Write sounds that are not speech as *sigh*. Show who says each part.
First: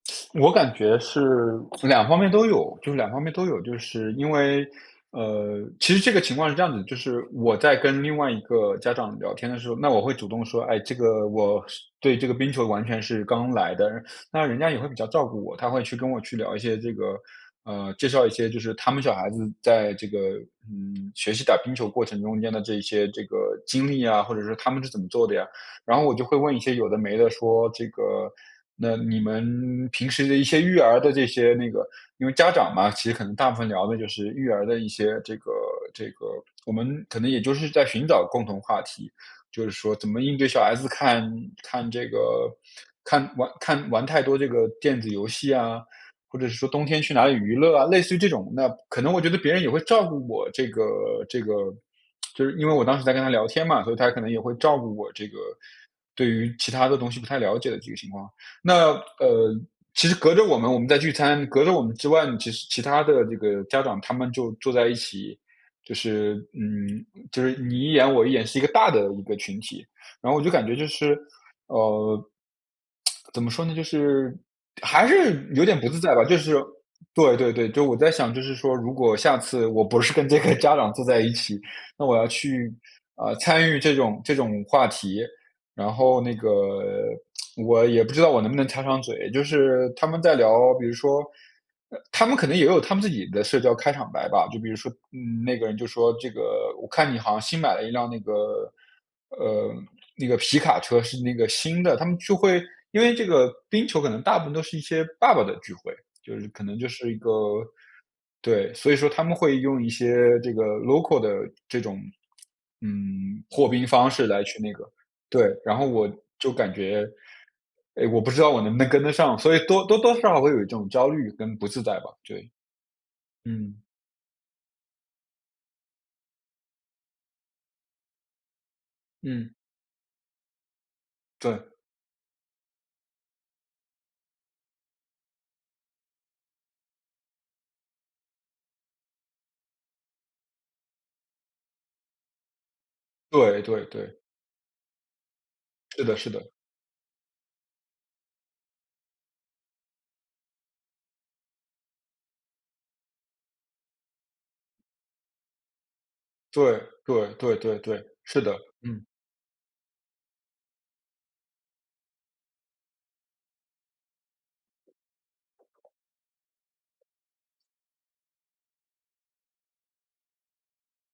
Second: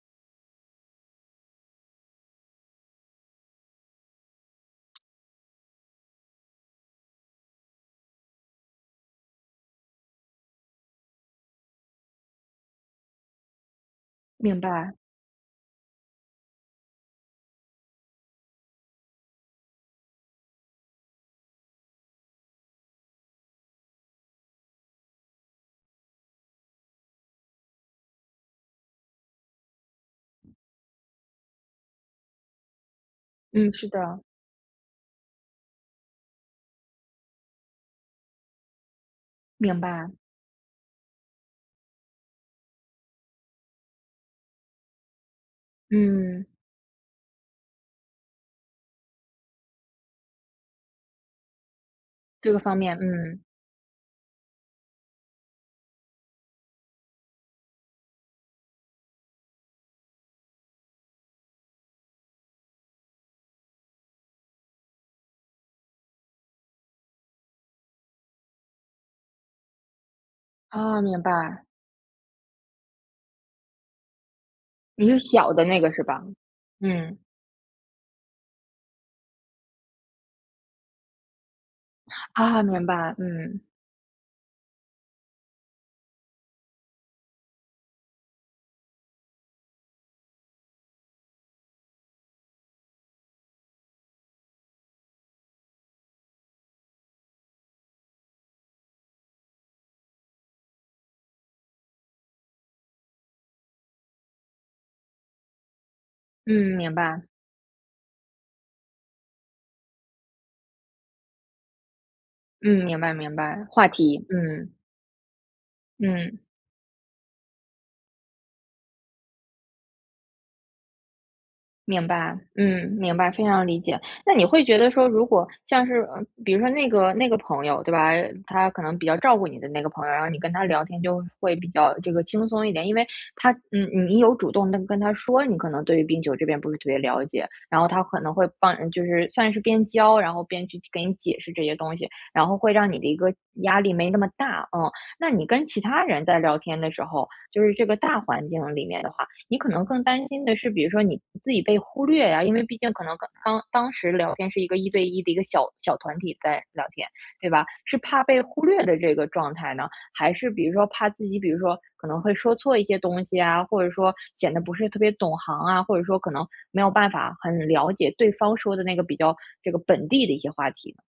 Speaker 1: *sucks teeth* 我感觉是两方面都有，就是两方面都有。就是因为呃，其实这个情况是这样子的，就是我在跟另外一个家长聊天的时候，那我会主动说：“哎，这个我是对这个冰球完全是刚来的。” *sucks teeth* 那人
Speaker 2: 明
Speaker 1: 家也会
Speaker 2: 白。
Speaker 1: 比较照顾我，他会去跟我去聊一些这个呃，介绍一些就是他们小孩子在这个，嗯，学习打冰球过程中间的这一些这个经历啊，或者说他们是怎么做的呀。然后我就会问一些有的没的，说，这个，“那你们平时的一些育儿的这些那个”因为家长嘛，其实很大部分
Speaker 2: 嗯，
Speaker 1: 聊
Speaker 2: 是
Speaker 1: 的就
Speaker 2: 的。
Speaker 1: 是育儿的一些这个这个我们可能也就是在寻找共同话题，就是
Speaker 2: 明
Speaker 1: 说怎
Speaker 2: 白。
Speaker 1: 么应对小孩子看看这个看玩看玩太多这个电子游戏啊，或
Speaker 2: 嗯。
Speaker 1: 者是说冬天去哪里娱乐啊，类似于这种。那可能我觉得别人也会照顾我这个这个 *smacks lips* 就
Speaker 2: 这
Speaker 1: 是
Speaker 2: 个
Speaker 1: 因为
Speaker 2: 方
Speaker 1: 我当
Speaker 2: 面，
Speaker 1: 时在跟他
Speaker 2: 嗯。
Speaker 1: 聊天嘛，所以他可能也会照顾我这个对于其它的东西不太了解的这个情况。那呃，其实隔着我们我们在聚餐，隔着我们之外呢，其实其他的这个家长他们就坐在一起，就是嗯，就是你一言我一言，是一个大的一个群体。然后我就感觉就
Speaker 2: 哦，
Speaker 1: 是
Speaker 2: 明白。
Speaker 1: 呃，*tsk* 怎么说呢，就是还
Speaker 2: 你是
Speaker 1: 是
Speaker 2: 小的
Speaker 1: 有点
Speaker 2: 那
Speaker 1: 不
Speaker 2: 个
Speaker 1: 自
Speaker 2: 是
Speaker 1: 在吧，
Speaker 2: 吧？
Speaker 1: 就是
Speaker 2: 嗯。
Speaker 1: 对对对。就我在想就是说如果下次我不是跟这个家长坐在一起，那我要
Speaker 2: 啊，
Speaker 1: 去，
Speaker 2: 明白，
Speaker 1: 呃，
Speaker 2: 嗯。
Speaker 1: 参与这种这种话题，然后那个 *tsk* 我也不知道我能不能插上嘴。就是他们在聊比如说呃，他们可能也有他们自己的社交开场白吧。就比如说，嗯，那个人就说，这个“我看你好像新买了一辆那个呃，那个皮卡车，是那个新的。”他们就会因为这个冰球可能大部分都是一些爸爸的聚会，就是可
Speaker 2: 嗯，
Speaker 1: 能就
Speaker 2: 明
Speaker 1: 是一
Speaker 2: 白。
Speaker 1: 个对，所以说他们会用一些这个 local 的这种，
Speaker 2: 嗯，明白明
Speaker 1: 嗯，
Speaker 2: 白，
Speaker 1: 破冰
Speaker 2: 话
Speaker 1: 方
Speaker 2: 题，
Speaker 1: 式来那
Speaker 2: 嗯。
Speaker 1: 个，对。然后我
Speaker 2: 嗯。
Speaker 1: 就感觉，哎，我不知道我能不能跟得上。所以多多多少少会有一种焦虑跟不自在
Speaker 2: 明
Speaker 1: 吧。
Speaker 2: 白，
Speaker 1: 对。
Speaker 2: 嗯，明白，非常
Speaker 1: 嗯。
Speaker 2: 理解。那你会觉得说，如果像是嗯，比如说那个那个朋友，对吧，他可能比较照顾
Speaker 1: 嗯。
Speaker 2: 你的那个朋友，然后你跟他聊天就会比
Speaker 1: 对。
Speaker 2: 较这个轻松一点。因为他嗯，你你有主动地跟他说，你可能对于冰球这边不是特别了解，然后他可能会帮就是算是边教，然后边去给你解释这些东西，然后会让你的一个
Speaker 1: 对，
Speaker 2: 压
Speaker 1: 对，
Speaker 2: 力没那
Speaker 1: 对。
Speaker 2: 么大，嗯。那你跟其
Speaker 1: 是
Speaker 2: 他
Speaker 1: 的
Speaker 2: 人
Speaker 1: 是
Speaker 2: 在
Speaker 1: 的。
Speaker 2: 聊天的时候，就是这个大环境里面的话，你可能更担心的是，比如说你自己被忽略啊，因为毕竟可能刚当时聊天是一个1对1的一个小小团体在
Speaker 1: 对，
Speaker 2: 聊天，
Speaker 1: 对，
Speaker 2: 对
Speaker 1: 对，
Speaker 2: 吧。
Speaker 1: 对，
Speaker 2: 是
Speaker 1: 对，
Speaker 2: 怕
Speaker 1: 是
Speaker 2: 被
Speaker 1: 的，
Speaker 2: 忽略的
Speaker 1: 嗯。
Speaker 2: 这个状态呢？还是比如说怕自己比如说可能会说错一些东西啊，或者说显得不是特别懂行啊，或者说可能没有办法很了解对方说的那个比较这个本地的一些话题。